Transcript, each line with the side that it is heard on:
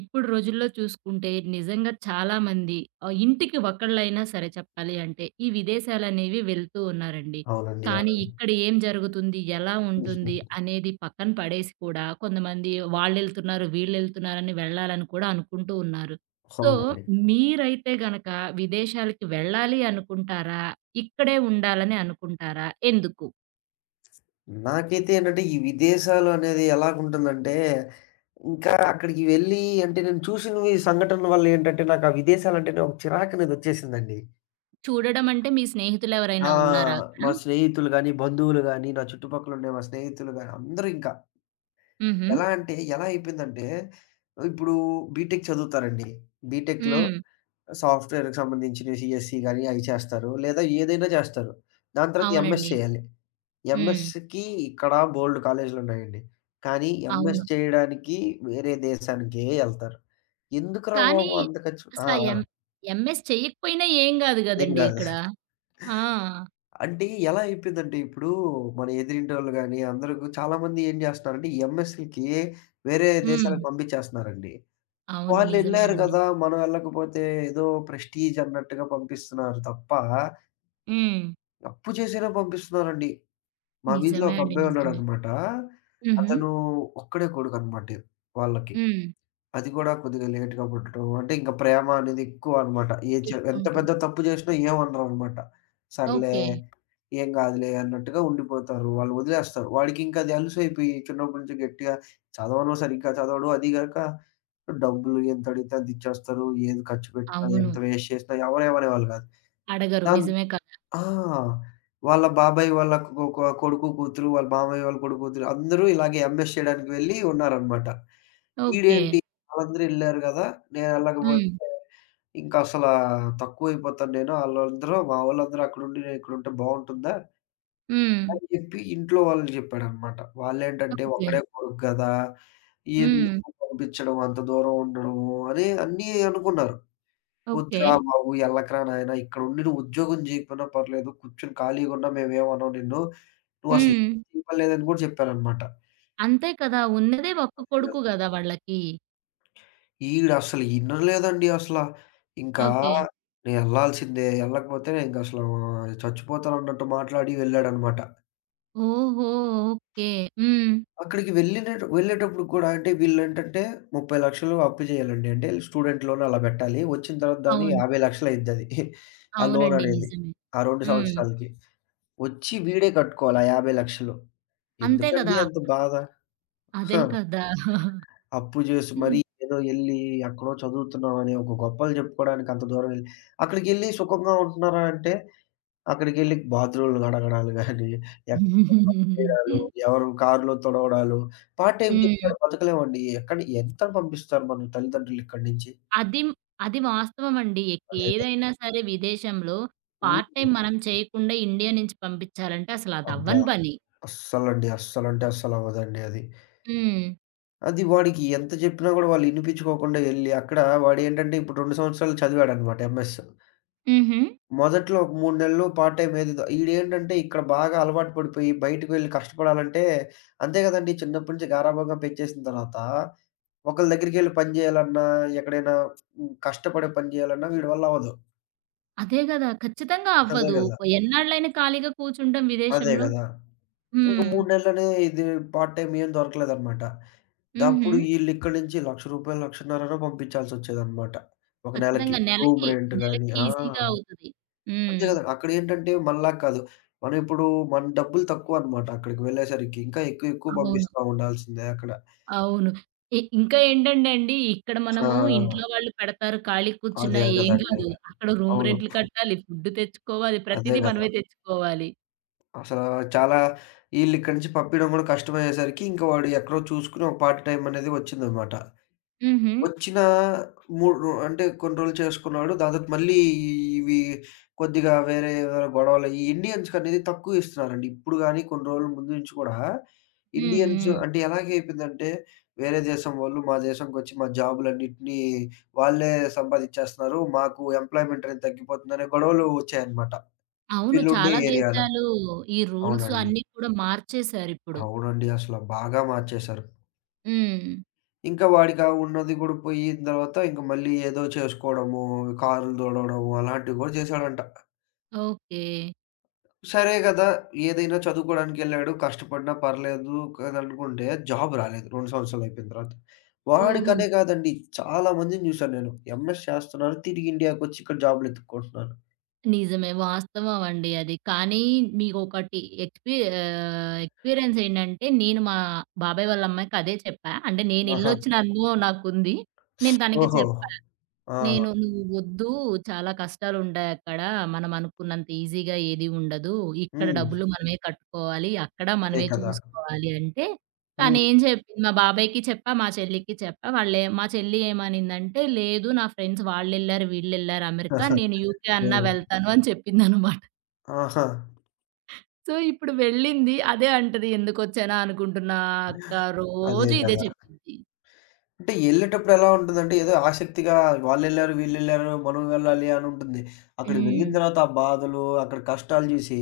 right: ఇప్పుడు రోజుల్లో చూసుకుంటే నిజంగా చాలామంది ఇంటికి ఒకళ్ళైనా సరే చెప్పాలి అంటే, ఈ విదేశాలనేవి వెళ్తూ ఉన్నారండి.
left: అవునండి.
right: కానీ
left: అవునండి.
right: ఇక్కడ ఏం జరుగుతుంది? ఎలా ఉంటుంది? అనేది పక్కన పడేసి కూడా కొంతమంది వాళ్ళెళ్తున్నారు, వీళ్ళెళ్తున్నారని వెళ్ళాలని కూడా అనుకుంటూ ఉన్నారు. సో,
left: అవునండి.
right: మీరైతే గనక విదేశాలకి వెళ్ళాలి అనుకుంటారా? ఇక్కడే ఉండాలని అనుకుంటారా? ఎందుకు?
left: నాకైతే ఏంటంటే, ఈ విదేశాలు అనేది ఎలాగుంటుందంటే, ఇంకా అక్కడికి వెళ్ళి అంటే నేను చూసినవి సంఘటనల వల్ల ఏంటంటే, నాకు ఆ విదేశాలంటేనే ఒక చిరాకనేదొచ్చేసిందండి.
right: చూడడం అంటే మీ స్నేహితులెవరైనా
left: ఆ!
right: ఉన్నారా అక్కడ?
left: మా స్నేహితులు గాని, బంధువులు గాని, నా చుట్టుపక్కలుండే మా స్నేహితులు గాని, అందరూ ఇంకా
right: హుహు.
left: ఎలా అంటే, ఎలా అయిపోయిందంటే, ఇప్పుడు బీటెక్ చదువుతారండి. బీటెక్‌లో
right: హ్మ్.
left: సాఫ్ట్‌వేర్‌కి సంబంధించినవి సీఎస్‌సి గాని అవి చేస్తారు. లేదా ఏదైనా చేస్తారు. దాని తర్వాత ఎంఎస్
right: అవునండి.
left: చేయాలి.
right: హ్మ్.
left: ఎంఎస్‌కి ఇక్కడ బోలెడు కాలేజీలున్నాయండి. కానీ ఎంఎస్
right: అవును.
left: చేయడానికి వేరే దేశానికే ఎళ్తారు. ఎందుకురా
right: కానీ
left: బాబు అంత ఖర్చు? ఆ!
right: అసల
left: ఆ!
right: ఎం ఎంఎస్ చెయ్యకపోయినా ఏం గాదు
left: ఏం
right: గదండీ
left: గాదు.
right: ఇక్కడ. ఆ!
left: అంటే ఎలా అయిపోయిందంటే ఇప్పుడు మన ఎదిరింటోళ్ళు గాని అందరూ చాలా మంది ఏం జేస్తున్నారంటే ఎంఎస్‌లకి వేరే
right: హ్మ్.
left: దేశాలకు పంపించేస్తున్నారండి.
right: అవును. నిజమే
left: వాళ్ళెళ్లారు
right: అండి.
left: గదా! మనం ఎళ్ళకపోతే ఏదో ప్రెస్టీజ్ అన్నట్టుగా పంపిస్తున్నారు తప్ప
right: హ్మ్.
left: అప్పు చేసైనా పంపిస్తున్నారండి. మా వీధిలో
right: నిజమే
left: ఒక
right: అండి.
left: అబ్బాయి
right: నిజమే.
left: ఉన్నాడనమాట.
right: హుహు.
left: అతను ఒక్కడే కొడుకనమాట వాళ్ళకి.
right: హ్మ్.
left: అది కూడా కొద్దిగా లేట్‌గా పుట్టడం. అంటే ఇంక ప్రేమ అనేది ఎక్కువ అనమాట. ఏ చె ఎంత
right: ఎక్కువుంటుంది.
left: పెద్ద తప్పు చేసినా ఏమనరనమాట. సర్లే
right: ఓకే.
left: ఏం కాదులే అన్నట్టుగా ఉండిపోతారు. వాళ్ళు వదిలేస్తారు. వాడికింకా అది అలుసైపోయి చిన్నప్పటి నుంచి గట్టిగా చదవను సరిగ్గా చదవడు. అది గాక డబ్బులు ఎంత అడిగితే అంత ఇచ్చేస్తారు. ఏది ఖర్చు పెట్టినా,
right: అవును.
left: ఎంత వేస్ట్ చేసినా ఎవరు ఏమనేవాళ్ళు కాదు.
right: అడగరు.
left: దాన్
right: నిజమే కదా!
left: ఆ! వాళ్ళ బాబాయి వాళ్ళ కొ కొ కొడుకు, కూతురు, వాళ్ళ మామయ్య వాళ్ళ కొడుకు, కూతురు అందరూ ఇలాగే ఎంఎస్ చేయడానికి వెళ్ళి ఉన్నారనమాట.
right: ఓకే.
left: ఈడేంటి వాళ్ళందరూ ఎళ్లారు గదా! నేను ఎళ్ళకపోతే
right: హ్మ్.
left: ఇంకా అసలా తక్కువైపోతాను నేను. ఆళ్ళందరూ మా వోళ్ళందరూ అక్కడుండి నేను ఇక్కడుంటే బావుంటుందా?
right: హ్మ్.
left: అని చెప్పి ఇంట్లో వాళ్ళకి చెప్పాడనమాట. వాళ్ళేంటంటే
right: ఓకే.
left: ఒక్కడే కొడుకు గదా!
right: హ్మ్.
left: ఎందుకు పంపించడం అంత దూరం ఉండడము అని అన్నీ అనుకున్నారు.
right: ఓకే.
left: "వద్దురా బాబు! ఎళ్ళకురా నాయనా! ఇక్కడుండి నువ్వు ఉద్యోగం జేయకపోయినా పర్లేదు. కూర్చొని ఖాళీగున్నా మేమేమనం నిన్ను. నువ్వసలు ఏం
right: హ్మ్.
left: ఇవ్వలేదని" గూడా చెప్పాననమాట.
right: అంతే కదా! ఉన్నదే ఒక్క
left: అదే గదా!
right: కొడుకు గదా వాళ్ళకి.
left: ఈడసలు ఇనలేదండి అసల. ఇంకా
right: ఓకే.
left: నేనెళ్ళాల్సిందే. ఎళ్ళకపోతే నేనింకసలు చచ్చిపోతానన్నట్టు మాట్లాడి వెళ్ళాడనమాట.
right: ఓహో! ఓకే. హ్మ్.
left: అక్కడికి వెళ్ళినటు వెళ్ళేటప్పుడు కూడా అంటే వీళ్ళేంటంటే 30,00,000 అప్పు జేయాలండి. అంటే స్టూడెంట్ లోన్ అలా బెట్టాలి. వచ్చిన తర్వాత దాన్ని
right: అవును.
left: 50,00,000 అయిందది. ఆ
right: అవునండి.
left: లోననేది.
right: నిజమే.
left: ఆ 2
right: హ్మ్.
left: సంవత్సరాలకి. వచ్చి వీడే కట్టుకోవాలి ఆ 50,00,000.
right: అంతే
left: ఎందుకండి
right: కదా!
left: అంత బాధ?
right: అదే
left: హా!
right: కదా!
left: అప్పు జేసి మరీ
right: హ్మ్.
left: ఏదో ఎళ్లి ఎక్కడో చదువుతున్నామని ఒక గొప్పలు చెప్పుకోవడానికి అంత దూరం ఎళ్లి, అక్కడికెళ్లి సుఖంగా ఉంటున్నారా అంటే, అక్కడికెళ్లి బాత్రూమ్‌లు కడగడాలు గాని, ఎక్కడో పనులు చేయడాలు, ఎవరి కారులో తుడవడాలు, పార్ట్ టైమ్
right: హ్మ్.
left: చెప్పాడు బతకలేమండి. ఎక్కడ ఎంత పంపిస్తారు మన తల్లిదండ్రులు ఇక్కడి నుంచి?
right: అది, అది వాస్తవమండి.
left: అదే కదా!
right: ఏదైనా సరే విదేశంలో పార్ట్
left: హ్మ్.
right: టైమ్ మనం చేయకుండా ఇండియా నుంచి పంపించాలంటే అసలు అది
left: అబ్బా!
right: అవ్వని పని.
left: అస్సలండి. అస్సలంటే అస్సలవ్వదండి అది.
right: హ్మ్.
left: అది వాడికి ఎంత చెప్పినా గూడా వాళ్ళు ఇనిపించుకోకుండా ఎళ్లి, అక్కడ వాడేంటంటే ఇప్పుడు 2 సంవత్సరాలు చదివాడనమాట ఎంఎస్.
right: హుహు.
left: మొదట్లో ఒక 3 నెలలు పార్ట్ టైమ్ ఏదేదో ఈడేంటంటే ఇక్కడ బాగా అలవాటు పడిపోయి బయటకు వెళ్లి కష్టపడాలంటే అంతే గదండీ! చిన్నప్పటి నుంచి గారాబంగా పెంచేసిన తర్వాత ఒకళ్ళ దగ్గరికెళ్లి పని జేయాలన్నా, ఎక్కడైనా కష్టపడి పని జేయాలన్నా వీడి వల్ల అవ్వదు.
right: అదే గదా! ఖచ్చితంగా
left: అదే
right: అవ్వదు.
left: గదా!
right: ఎన్నాళ్ళైనా ఖాళీగా కూర్చుంటాం
left: అదే
right: విదేశంలో.
left: గదా! ఇంక
right: హ్మ్.
left: 3 నెలలనే ఇది పార్ట్ టైమ్ ఏం దొరకలేదనమాట.
right: హుహు.
left: దప్పుడు ఈళ్ళిక్కడి నుంచి రూ. 1,00,000 1,50,000నో పంపించాల్సొచ్చేదనమాట. ఒక నెలకి.
right: ఖచ్చితంగా
left: రూమ్
right: నెలకి,
left: రెంట్ గాని
right: నెలకి
left: ఆ!
right: ఈజీగా అవుతది.
left: అంతే
right: హ్మ్.
left: గదా! అక్కడేంటంటే మనలా కాదు. మనం ఇప్పుడు మన డబ్బులు తక్కువనమాట అక్కడికి వెళ్ళేసరికి. ఇంకా ఎక్కువ ఎక్కువ
right: అవును.
left: పంపిస్తా ఉండాల్సిందే అక్కడ.
right: అవును. ఇంకా ఏంటంటే అండి, ఇక్కడ
left: ఆ!
right: మనము ఇంట్లో వాళ్ళు పెడతారు ఖాళీ కూర్చున్నా
left: అదే
right: ఏం
left: గదండీ.
right: కాదు. అక్కడ రూమ్
left: అవును.
right: రెంట్‌లు కట్టాలి, ఫుడ్ తెచ్చుకోవాలి,
left: అదే
right: ప్రతీదీ
left: గదా!
right: మనమే తెచ్చుకోవాలి.
left: అసలా చాలా ఈళ్ళిక్కడి నుంచి పంపియడం గూడా కష్టమయ్యేసరికి, ఇంక వాడు ఎక్కడో చూసుకొని ఒక పార్ట్ టైం అనేది వచ్చిందనమాట.
right: హుహు.
left: వచ్చిన మూడు రో అంటే కొన్ని రోజులు చేసుకున్నాడు. దాని తర్వాత మళ్ళీ ఇవి కొద్దిగా వేరే ఏవైనా గొడవలు ఈ ఇండియన్స్‌కనేది తక్కువ ఇస్తున్నారండి. ఇప్పుడు గాని కొన్ని రోజుల ముందు నుంచి కూడా
right: హ్మ్.
left: ఇండియన్స్
right: హ్మ్.
left: అంటే ఎలాగైపోయిందంటే వేరే దేశం వాళ్ళు మా దేశంకొచ్చి మా జాబులన్నిటిని వాళ్ళే సంపాదిచ్చేస్తున్నారు. మాకు ఎంప్లాయ్‌మెంట్ అనేది తగ్గిపోతుందనే గొడవలు వచ్చాయన్నమాట.
right: అవును.
left: వీళ్ళుండే
right: చాలా
left: ఏరియాలో.
right: దేశాలు ఈ రూల్స్
left: అవునండి.
right: అన్నీ కూడా మార్చేశారిప్పుడు.
left: అవునండి. అసల బాగా మార్చేశారు.
right: హ్మ్.
left: ఇంకా వాడికా ఉన్నది గూడా పోయిన తర్వాత ఇంక మళ్ళీ ఏదో చేసుకోవడము, కారులు తోలడము అలాంటివి గూడా చేశాడంట.
right: ఓకే.
left: సరే గదా! ఏదైనా చదువుకోవడానికెళ్ళాడు, కష్టపడినా పర్లేదు కదనుకుంటే జాబ్ రాలేదు 2 సంవత్సరాలు అయిపోయిన తర్వాత.
right: ఓహో!
left: వాడికనే కాదండి చాలా మందిని చూసాను నేను. ఎంఎస్ చేస్తున్నారు, తిరిగి ఇండియాకొచ్చి ఇక్కడ జాబ్‌లు ఎతుక్కుంటున్నారు.
right: నిజమే. వాస్తవం అండి అది. కానీ మీకొకటి ఎక్స్‌పీ ఎక్స్‌పీరియన్స్ ఏంటంటే, నేను మా బాబాయ్ వాళ్ళ అమ్మాయికి అదే చెప్పా. అంటే
left: ఆహా!
right: నేనెళ్ళొచ్చిన అనుభవం నాకుంది. నేను తనకి
left: ఓహో!
right: చెప్పా.
left: ఆ!
right: నేను "నువ్వు వద్దు, చాలా కష్టాలుంటాయక్కడ. మనం అనుకున్నంత ఈజీగా ఏది ఉండదు. ఇక్కడ
left: హ్మ్.
right: డబ్బులు మనమే కట్టుకోవాలి. అక్కడ
left: అదే
right: మనమే
left: కదా!
right: చూసుకోవాలి" అంటే
left: హ్మ్.
right: తనేం చెప్పింది మా బాబాయ్‌కి చెప్పా, మా చెల్లికి చెప్పా. వాళ్ళే మా చెల్లి ఏమనిందంటే, "లేదు నా ఫ్రెండ్స్ వాళ్ళెళ్లారు, వీళ్ళెళ్లారు అమెరికా. నేను యూకే అన్నా
left: నేను.
right: వెళ్తాను" అని చెప్పిందనమాట.
left: ఆహా!
right: సో, ఇప్పుడు వెళ్ళింది. అదే అంటది, "ఎందుకొచ్చానా అనుకుంటున్నా అక్క"
left: అదే
right: రోజు ఇదే
left: గదా!
right: చెప్పిద్ది.
left: అంటే ఎళ్ళేటప్పుడు ఎలా ఉంటదంటే, ఏదో ఆసక్తిగా వాళ్ళెళ్లారు, వీళ్ళెళ్లారు, మనం వెళ్ళాలి అని ఉంటుంది. అక్కడికి వెళ్ళిన
right: హ్మ్.
left: తర్వాత ఆ బాధలు, అక్కడ కష్టాలు చూసి,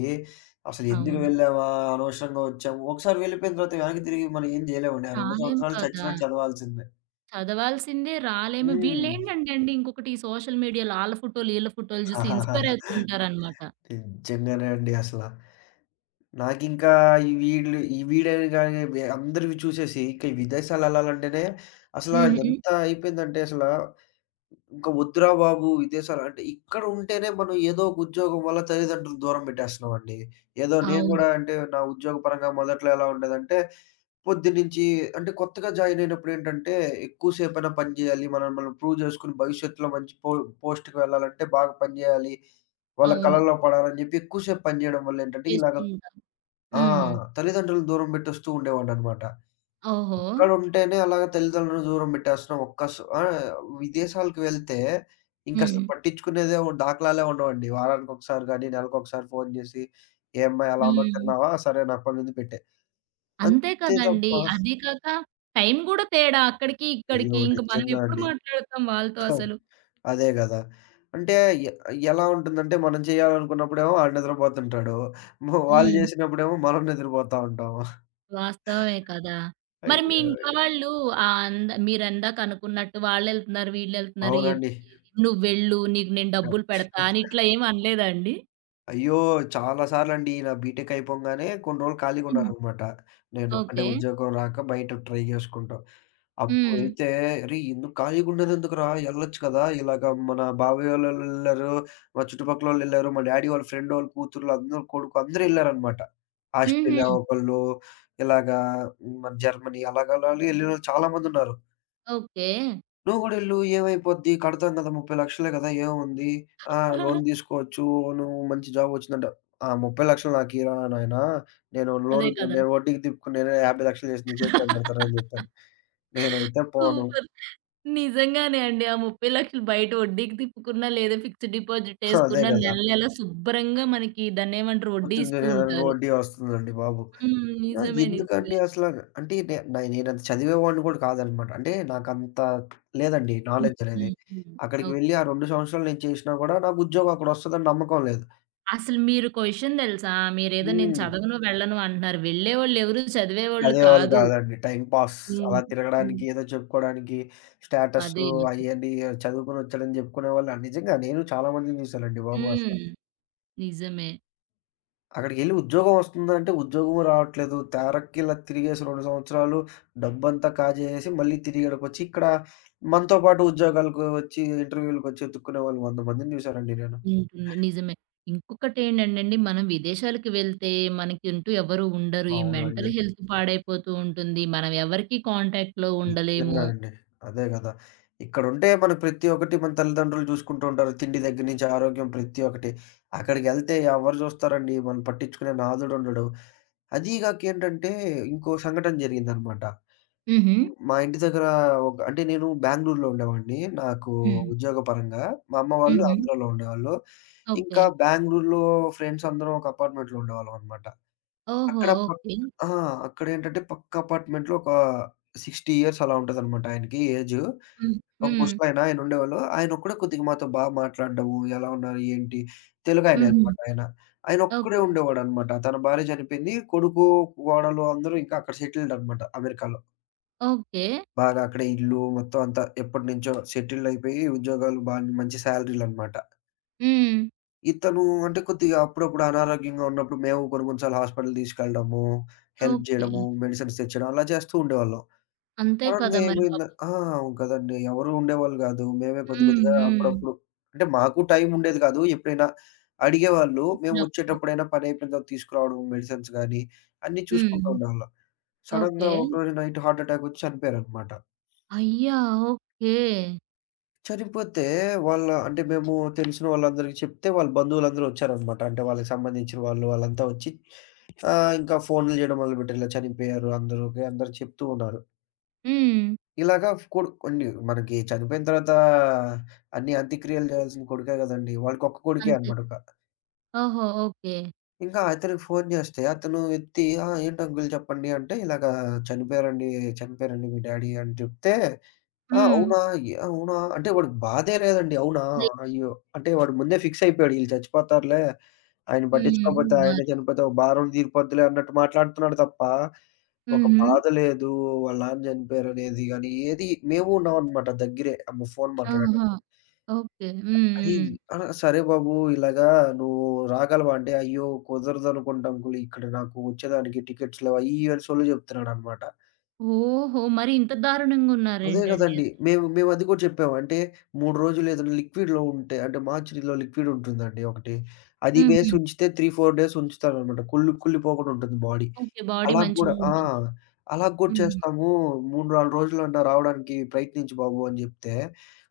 left: అసలు ఎందుకు
right: అవును.
left: వెళ్ళామా? అనవసరంగా వచ్చాము. ఒకసారి వెళ్ళిపోయిన తర్వాత వెనక్కి తిరిగి మనం ఏం చేయలేమండి. ఆ 2
right: రాలేం
left: సంవత్సరాలు
right: కదా!
left: చచ్చినట్టు చదవాల్సిందే.
right: చదవాల్సిందే రాలేము.
left: హ్మ్.
right: వీళ్ళేంటంటే అండి ఇంకొకటి ఈ సోషల్ మీడియాలో ఆళ్ళ ఫోటోలు, ఈళ్ళ ఫోటోలు చూసి ఇన్‌స్పైర్ అవుతూ ఉంటారనమాట.
left: నిజంగానే అండి అసల. నాకింకా ఈ వీళ్ళు ఈ వీడని గాని అందరివి చూసేసి, ఇక విదేశాలెళ్ళాలంటేనే అసల
right: హుహు.
left: ఎంత అయిపోయిందంటే అసల ఇంక వద్దురా బాబు విదేశాలు అంటే ఇక్కడ ఉంటేనే మనం ఏదో ఒక ఉద్యోగం వల్ల తల్లిదండ్రులు దూరం పెట్టేస్తున్నామండి. ఏదో నేను
right: అవును.
left: గూడా అంటే నా ఉద్యోగపరంగా మొదట్లో ఎలా ఉండేదంటే పొద్దున్నుంచి అంటే కొత్తగా జాయిన్ అయినప్పుడు ఏంటంటే ఎక్కువ సేపైనా పని జేయాలి. మనల్ని మనం ప్రూవ్ జేసుకొని భవిష్యత్తులో మంచి పోస్ట్‌కి వెళ్ళాలంటే బాగా పని జేయాలి. వాళ్ళ
right: అవును.
left: కళల్లో పడాలని జెప్పి ఎక్కువ సేపు పని జేయడం వల్ల ఏంటంటే ఇలాగ
right: చేస్తూ ఉంటారు.
left: ఆ!
right: హ్మ్.
left: తల్లిదండ్రులను దూరం బెట్టొస్తూ ఉండేవాడిననమాట.
right: ఓహో!
left: ఇక్కడుంటేనే అలాగా తల్లిదండ్రులను దూరం పెట్టేస్తున్నాం. ఒక్క స్ ఆ! విదేశాలకు వెళ్తే
right: హ్మ్.
left: ఇంకసలు పట్టించుకునేదే దాఖలాలే ఉండవండి. వారానికొకసారి గానీ, నెలకొకసారి ఫోను జేసి, "ఏమ్మా ఎలా ఉన్నావు?
right: హ్మ్.
left: తిన్నావా? సరే నాకు పనుంది పెట్టే."
right: అంతే
left: అంతే తప్ప
right: కదండీ. అదీ కాక టైం గూడా తేడా అక్కడికి, ఇక్కడికి.
left: అయ్యో!
right: ఇంక మనం
left: నిజంగా
right: ఎప్పుడు
left: అండి.
right: మాట్లాడుతాం వాళ్ళతో
left: హా!
right: అసలు.
left: అదే గదా! అంటే ఎ ఎలా ఉంటుందంటే మనం చేయాలనుకున్నప్పుడేమో ఆడు నిద్రపోతుంటాడు. వాళ్ళు
right: హ్మ్.
left: జేసినప్పుడేమో మనం నిద్రపోతా ఉంటాము.
right: వాస్తవమే కదా! మరి మీ
left: అయ్యో!
right: ఇంట్లో
left: అయ్యో!
right: వాళ్ళు ఆహ్, అంద మీరిందాక అనుకున్నట్టు వాళ్ళెళ్తున్నారు, వీళ్ళెళ్తున్నారు ఎప్
left: అవునండి.
right: నువ్వెళ్ళు, నీకు నేను డబ్బులు పెడతా అని ఇట్లా ఏమి అనలేదా అండి?
left: అయ్యో! చాలా సార్లండి. నా బీటెక్ అయిపోంగానే కొన్ని రోజులు
right: హుహు.
left: ఖాళీగున్నాననమాట. నేను అంటే
right: ఓకే.
left: ఉద్యోగం రాక బయట ట్రై చేసుకుంటా.
right: హ్మ్.
left: అప్పుడైతే "అరేయ్! ఎందుకు ఖాళీగుండేదెందుకురా ఎళ్ళొచ్చు కదా! ఇలాగ మన బాబాయ్ వాళ్ళోళ్ళెళ్లారు, మా చుట్టుపక్కలోళ్ళెళ్లారు, మా డ్యాడీ వాళ్ళ ఫ్రెండోళ్ళ కూతుర్లు అందరూ కొడుకు అందరూ ఎళ్లారనమాట. ఆస్ట్రేలియా
right: హుహు.
left: ఒకళ్ళు, ఇలాగా మన జర్మనీ అలాగలాగే ఎళ్ళినోళ్ళు చాలా మందున్నారు.
right: ఓకే.
left: నువ్వు గూడా ఎళ్ళు. ఏమైపోద్ది? కడతాం గదా! 30,00,000 కదా! ఏముంది? ఆ! లోన్ తీసుకోవచ్చు. నువ్వు మంచి జాబ్ వచ్చిందంట. ఆ! 30,00,000 నాకియ్యరా నాయనా! నేను
right: అదే
left: లోన్
right: కదా!
left: నేను వడ్డీకి తిప్పుకొని నేనే 50,00,000 చేసి నీ చేతిలో పెడతాను అని చెప్పాను. నేనైతే పోను.
right: సూపర్. నిజంగానే అండి. ఆ 30,00,000 బయట వడ్డీకి తిప్పుకున్నా, లేదా ఫిక్స్డ్ డిపాజిట్
left: అదే
right: యేసుకున్నా
left: గదా!
right: నెల నెలా శుభ్రంగా మనకి దాన్నేమంటారు? వడ్డీ
left: కూర్చొని
right: ఇస్తూ
left: తినేదానికి
right: ఉంటారు.
left: వడ్డీ వస్తుందండి బాబు.
right: హ్మ్.
left: ఆ!
right: నిజమే. నిజమే.
left: ఎందుకండి అసల? అంటే నేనంత చదివేవాడిని గూడా కాదనమాట. అంటే నాకంత లేదండి
right: హ్మ్.
left: నాలెడ్జ్ అనేది.
right: హ్మ్. హ్మ్.
left: అక్కడికి వెళ్ళి
right: ఓకే.
left: ఆ 2 సంవత్సరాలు నేను చేసినా గూడా నాకు ఉద్యోగం అక్కడ వస్తదని నమ్మకం లేదు.
right: అసలు మీరొక విషయం తెలుసా? మీరేదో నేను
left: హ్మ్.
right: చదవను, వెళ్ళను అంటున్నారు. వెళ్ళేవాళ్ళెవరు చదివేవాళ్ళు
left: చదివేవాళ్ళు
right: కాదు.
left: కాదండి. టైమ్ పాస్ అలా
right: హ్మ్. హ్మ్.
left: తిరగడానికి, ఏదో చెప్పుకోవడానికి
right: అదే
left: స్టేటస్సు
right: మరి.
left: అయన్నీ చదువుకొనొచ్చాడని చెప్పుకునేవాళ్ళు. నిజంగా నేను చాలా మందిని చూసానండి బాబు అసల.
right: హ్మ్. నిజమే.
left: అక్కడికెళ్లి ఉద్యోగం వస్తుందంటే ఉద్యోగము రావట్లేదు. తెరక్కిలా తిరిగేసి 2 సంవత్సరాలు డబ్బంతా కాజేసి మళ్ళీ తిరిగి ఈడకొచ్చి ఇక్కడ మనతో పాటు ఉద్యోగాలకు వచ్చి, ఇంటర్వ్యూలకొచ్చి ఎతుక్కునేవాళ్ళు 100 మందిని చూసానండి నేను.
right: ఉంటుంది. నిజమే. ఇంకొకటేంటండండి మనం విదేశాలకు వెళ్తే మనకంటూ ఎవరు ఉండరు. ఈ మెంటల్
left: అవునండి.
right: హెల్త్ పాడైపోతూ ఉంటుంది. మనం ఎవరికీ కాంటాక్ట్‌లో
left: నిజంగా
right: ఉండలేము.
left: అండి. అదే గదా! ఇక్కడుంటే మన ప్రతి ఒక్కటి మన తల్లిదండ్రులు చూసుకుంటూ ఉంటారు. తిండి దగ్గర నుంచి ఆరోగ్యం ప్రతి ఒక్కటి. అక్కడికెళ్తే ఎవరు చూస్తారండి? మనం పట్టించుకునే నాథుడుండడు. అదీ గాక ఏంటంటే ఇంకో సంఘటన జరిగిందనమాట.
right: హుహు.
left: మా ఇంటి దగ్గర ఒక అంటే నేను బెంగుళూరులో ఉండేవాడిని. నాకు
right: హ్మ్.
left: ఉద్యోగపరంగా. మా అమ్మ వాళ్ళు
right: హుహు.
left: ఆంధ్రాలో ఉండేవాళ్ళు.
right: ఓకే.
left: ఇంకా బెంగుళూరులో ఫ్రెండ్స్ అందరం ఒక అపార్ట్మెంట్‌లో ఉండేవాళ్ళమనమాట.
right: ఓహో!
left: అక్కడ పక్
right: ఓకే.
left: ఆ! అక్కడేంటంటే పక్క అపార్ట్‌మెంట్‌లో ఒక 60 ఇయర్స్ అలా ఉంటదనమాట ఆయనకి ఏజు.
right: హ్మ్.
left: ఒక
right: హ్మ్.
left: ముసలాయన ఆయన ఉండేవాళ్ళు. ఆయనొక్కడే కొద్దిగా మాతో మాట్లాడడము, ఎలా ఉన్నారు? ఏంటి? తెలుగాయనే
right: హుహు.
left: అనమాట ఆయన. ఆయనొక్కడే
right: ఓకే.
left: ఉండేవాడనమాట. తన భార్య చనిపోయింది. కొడుకు, కోడలు అందరూ ఇంకా అక్కడ సెటిల్డ్ అనమాట అమెరికాలో.
right: ఓకే.
left: బాగా అక్కడే ఇల్లు మొత్తం అంతా ఎప్పటినుంచో సెటిల్డ్ అయిపోయి ఉద్యోగాలు బాగా మంచి సాలరీలనమాట.
right: హ్మ్.
left: ఇతను అంటే కొద్దిగా అప్పుడప్పుడు అనారోగ్యంగా ఉన్నప్పుడు మేము కొన్ని కొన్ని సార్లు హాస్పిటల్ తీసుకెళ్ళడము, హెల్ప్
right: ఓకే.
left: జేయడము, మెడిసిన్స్ తెచ్చడం అలా చేస్తూ ఉండేవాళ్ళం.
right: అంతే కదా!
left: సడెన్‌గా
right: మరి పాపం.
left: ఏమైంద ఆ! అవును కదండీ. ఎవరు ఉండేవాళ్ళు గాదు. మేమే కొద్ది
right: హ్మ్.
left: కొద్దిగా
right: హ్మ్.
left: అప్పుడప్పుడు అంటే మాకు టైం ఉండేది కాదు. ఎప్పుడైనా అడిగేవాళ్ళు. మేము
right: చూసినప్పుడు.
left: వచ్చేటప్పుడైనా పని అయిపోయిన తర్వాత తీసుకురావడం మెడిసిన్స్ గానీ, అన్నీ
right: హ్మ్.
left: చూసుకుంటూ ఉండేవాళ్ళం.
right: ఓకే.
left: సడెన్‌గా ఒకరోజు నైట్ హార్ట్ అటాక్ వచ్చి చనిపోయారనమాట.
right: అయ్యా! ఓకే.
left: చనిపోతే వాళ్ళ అంటే మేము తెలిసిన వాళ్ళందరికి చెప్తే వాళ్ళ బంధువులందరూ వచ్చారనమాట. అంటే వాళ్ళకి సంబంధించిన వాళ్ళు వాళ్ళంతా వచ్చి ఇంకా ఫోన్లు చేయడం మొదలుపెట్టారు. ఇలా చనిపోయారు అందరూ అందరూ చెప్తూ ఉన్నారు.
right: హ్మ్.
left: ఇలాగా కొడు కొన్ని మనకి చనిపోయిన తర్వాత అన్ని అంత్యక్రియలు చేయాల్సిన కొడుకే గదండీ! వాడికి ఒక్క కొడుకే
right: అంతే.
left: అనమాట.
right: ఓహో! ఓకే.
left: ఇంకా అతనికి ఫోన్ జేస్తే అతను ఎత్తి "ఆ! ఏంటి అంకుల్ చెప్పండి" అంటే ఇలాగా "చనిపోయారండి, చనిపోయారండి మీ డ్యాడీ" అని జెప్తే, "ఆ!
right: హ్మ్.
left: అవునా? అవునా?" అంటే వాడికి బాధే లేదండి. "అవునా? అయ్యో!" అంటే వాడు ముందే ఫిక్స్ అయిపోయాడు. ఈళ్ళు చచ్చిపోతారులే, ఆయన
right: హ్మ్.
left: పట్టించుకోకపోతే ఆయనే
right: మరి.
left: చనిపోతే ఒక భారం తీరిపోద్దిలే అన్నట్టు మాట్లాడుతున్నాడు తప్ప, ఒక
right: హుహు.
left: బాధ లేదు, వాళ్ళ నాన్న చనిపోయారనేది గాని, ఏది మేము ఉన్నామనమాట దగ్గరే. అమ్మ ఫోన్ మాట్లాడేటప్పుడు.
right: ఆహా! ఓకే. హ్మ్.
left: అది
right: హ్మ్.
left: ఆ! సరే బాబు ఇలాగా నువ్వు రాగలవా అంటే, అయ్యో! కుదరదనుకుంటాం అంకుల్. ఇక్కడ నాకు వచ్చేదానికి టికెట్స్ లేవు. అయ్యి, ఇయ్యి అని సొల్లు చెప్తున్నాడనమాట.
right: ఓహో! మరి ఇంత
left: అదే
right: దారుణంగున్నారేంటండి
left: కదండీ!
right: అసలు?
left: మేము మేము అది కూడా చెప్పాము. అంటే 3 రోజులు ఏదైనా లిక్విడ్‌లో ఉంటే అంటే మార్చిరిలో లిక్విడ్ ఉంటుందండి ఒకటి. అది
right: హుహు.
left: వేసి ఉంచితే 3, 4 డేస్ ఉంచుతారనమాట. కుళ్ళి కుళ్ళిపోకుండా ఉంటుంది బాడీ.
right: ఓకే. బాడీ
left: అలా గూడా ఆ!
right: మంచిగుంటుంది.
left: అలా గూడా
right: హుహు.
left: చేస్తాము. 3, 4 రోజులంట రావడానికి ప్రయత్నించు బాబు అని జెప్తే,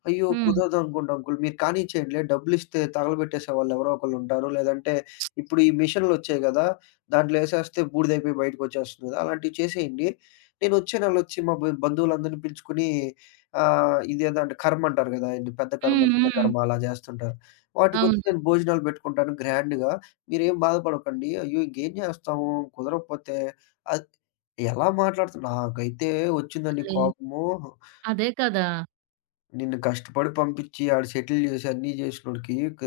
left: అయ్యో!
right: హ్మ్.
left: కుదరదు అనుకుంటా అంకుల్ మీరు కానిచ్చేయండిలే డబ్బులిస్తే తగలబెట్టేసేవాళ్ళు ఎవరో ఒకళ్ళుంటారు. లేదంటే ఇప్పుడు ఈ మిషన్‌లొచ్చాయి గదా! దాంట్లో ఎసేస్తే బూడిదైపోయి బయటికొచ్చేస్తుంది. అలాంటివి చేసేయండి. నేను వచ్చే నెలొచ్చి మా బంధువులందరిని పిలుచుకొని ఇదేదో అంటే కర్మంటారు గదా! ఏంటి పెద్ద కర్మ,
right: హ్మ్.
left: చిన్న
right: హ్మ్.
left: కర్మ అలా జేస్తుంటారు. వాటికొచ్చి
right: అవును.
left: నేను భోజనాలు బెట్టుకుంటాను గ్రాండ్‌గా. మీరేం బాధపడకండి. అయ్యో! ఇంకేం జేస్తాము కుదరకపోతే అద్ ఎలా మాట్లాడుతు నాకైతే వచ్చిందండి
right: భలే.
left: కోపము.
right: అదే కదా!
left: నిన్ను కష్టపడి పంపించి, ఆడు సెటిల్ చేసి అన్నీ చేసినోడికి క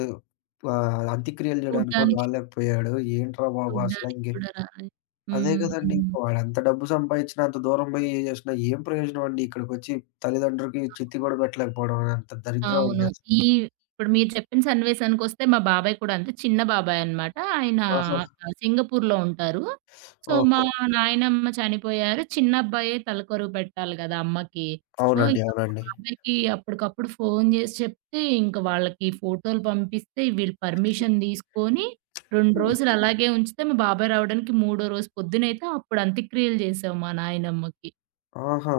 left: ఆహ్, అంత్యక్రియలు చేయడానికి కూడా
right: చూడ్డానికి,
left: రాలేకపోయాడు. ఏంట్రా బాబు అసల
right: చూడ్డానికి
left: ఇంక
right: కూడా రాలేదు.
left: అదే
right: హ్మ్.
left: కదండీ!
right: హ్మ్.
left: ఇంక వాడెంత డబ్బు సంపాదించినా, అంత దూరం పోయి చేసినా ఏం ప్రయోజనం అండి? ఇక్కడికొచ్చి తల్లిదండ్రులకి చిత్తి కూడా పెట్టలేకపోవడం. ఎంత దరిద్రం
right: అవును.
left: అండి అసలు.
right: ఈ ఇప్పుడు మీరు చెప్పిన సన్నివేశానికొస్తే మా బాబాయ్ కూడా అంతే. చిన్న బాబాయ్ అన్నమాట. ఆయన
left: ఆహా!
right: సింగపూర్‌లో ఉంటారు. సో, మా
left: ఓహో!
right: నాయనమ్మ చనిపోయారు. చిన్న అబ్బాయే తలకరువు పెట్టాలి గదా! అమ్మకి. సో,
left: అవునండి.
right: ఇంక మా
left: అవునండి.
right: బాబాయ్‌కి అప్పటికప్పుడు ఫోను జేసి చెప్తే, ఇంక వాళ్ళకి ఫోటోలు పంపిస్తే, వీళ్ళు పర్మిషన్ తీసుకొని 2
left: హ్మ్.
right: రోజులు అలాగే ఉంచితే, మా బాబాయ్ రావడానికి మూడో రోజు పొద్దునైతే అప్పుడు అంత్యక్రియలు చేశాం మా నాయనమ్మకి.
left: ఆహా!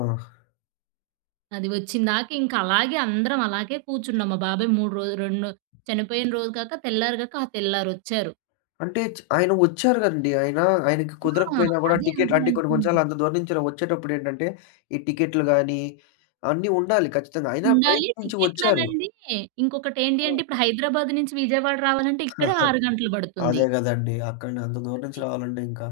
right: అది వచ్చిందాక ఇంక అలాగే అందరం అలాగే కూర్చున్నాం. మా బాబాయ్ 3 రోజులు 2 చనిపోయిన రోజు కాక తెల్లారిగాక ఆ తెల్లారొచ్చారు.
left: అంటే చ్ ఆయన వచ్చారు గదండీ. ఆయన ఆయనకి
right: ఆ!
left: కుదరకపోయినా గూడా
right: అదే
left: టికెట్
right: అదే
left: అంటే కొన్ని కొన్ని
right: అంటున్నా.
left: సార్లు అంత దూరం నుంచి ఇలా వచ్చేటప్పుడేంటంటే, ఈ టికెట్లు గానీ, అన్నీ ఉండాలి ఖచ్చితంగా. అయినా
right: ఉండాలి.
left: ప్రయత్నించి వచ్చారు.
right: టికెట్లనండి ఇంకొకటేంటి
left: ఆ!
right: అంటే ఇప్పుడు హైదరాబాద్ నుంచి విజయవాడ రావాలంటే ఇక్కడే 6 గంటలు పడుతుంది.
left: అదే గదండీ. అక్కడిని అంత దూరం నుంచి
right: అది.
left: రావాలంటే ఇంకా.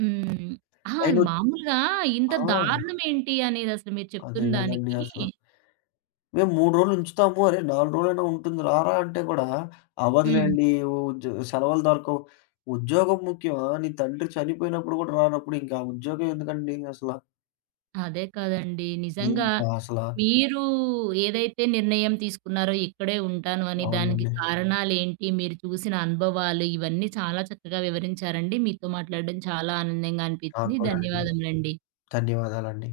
right: హ్మ్. అహా!
left: ఆయనొచ్
right: మామూలుగా ఇంత
left: ఆ!
right: దారుణమేంటి అనేదసలు మీరు చెప్తున్న
left: అదే గదండీ
right: దానికి
left: అసల. మేము 3 రోజులు ఉంచుతాము. అరే 4 రోజులైనా ఉంటుంది రారా అంటే గూడా,
right: హ్మ్.
left: అవ్వదులేండి సెలవులు దొరకవు. ఉద్యోగం ముఖ్యమా? నీ తండ్రి చనిపోయినప్పుడు గూడా రానప్పుడు ఇంకా ఉద్యోగం ఎందుకండి అసల?
right: అదే కదండీ. నిజంగా
left: ఇంకా అసల
right: మీరు ఏదైతే నిర్ణయం తీసుకున్నారో ఇక్కడే ఉంటాను అని, దానికి
left: అవునండి.
right: హ్మ్. కారణాలేంటి, మీరు చూసిన అనుభవాలు, ఇవన్నీ చాలా చక్కగా వివరించారండి. మీతో మాట్లాడడం చాలా ఆనందంగా
left: నాకు
right: అనిపించింది.
left: కూడా అండి.
right: ధన్యవాదములండి.
left: ధన్యవాదాలండి.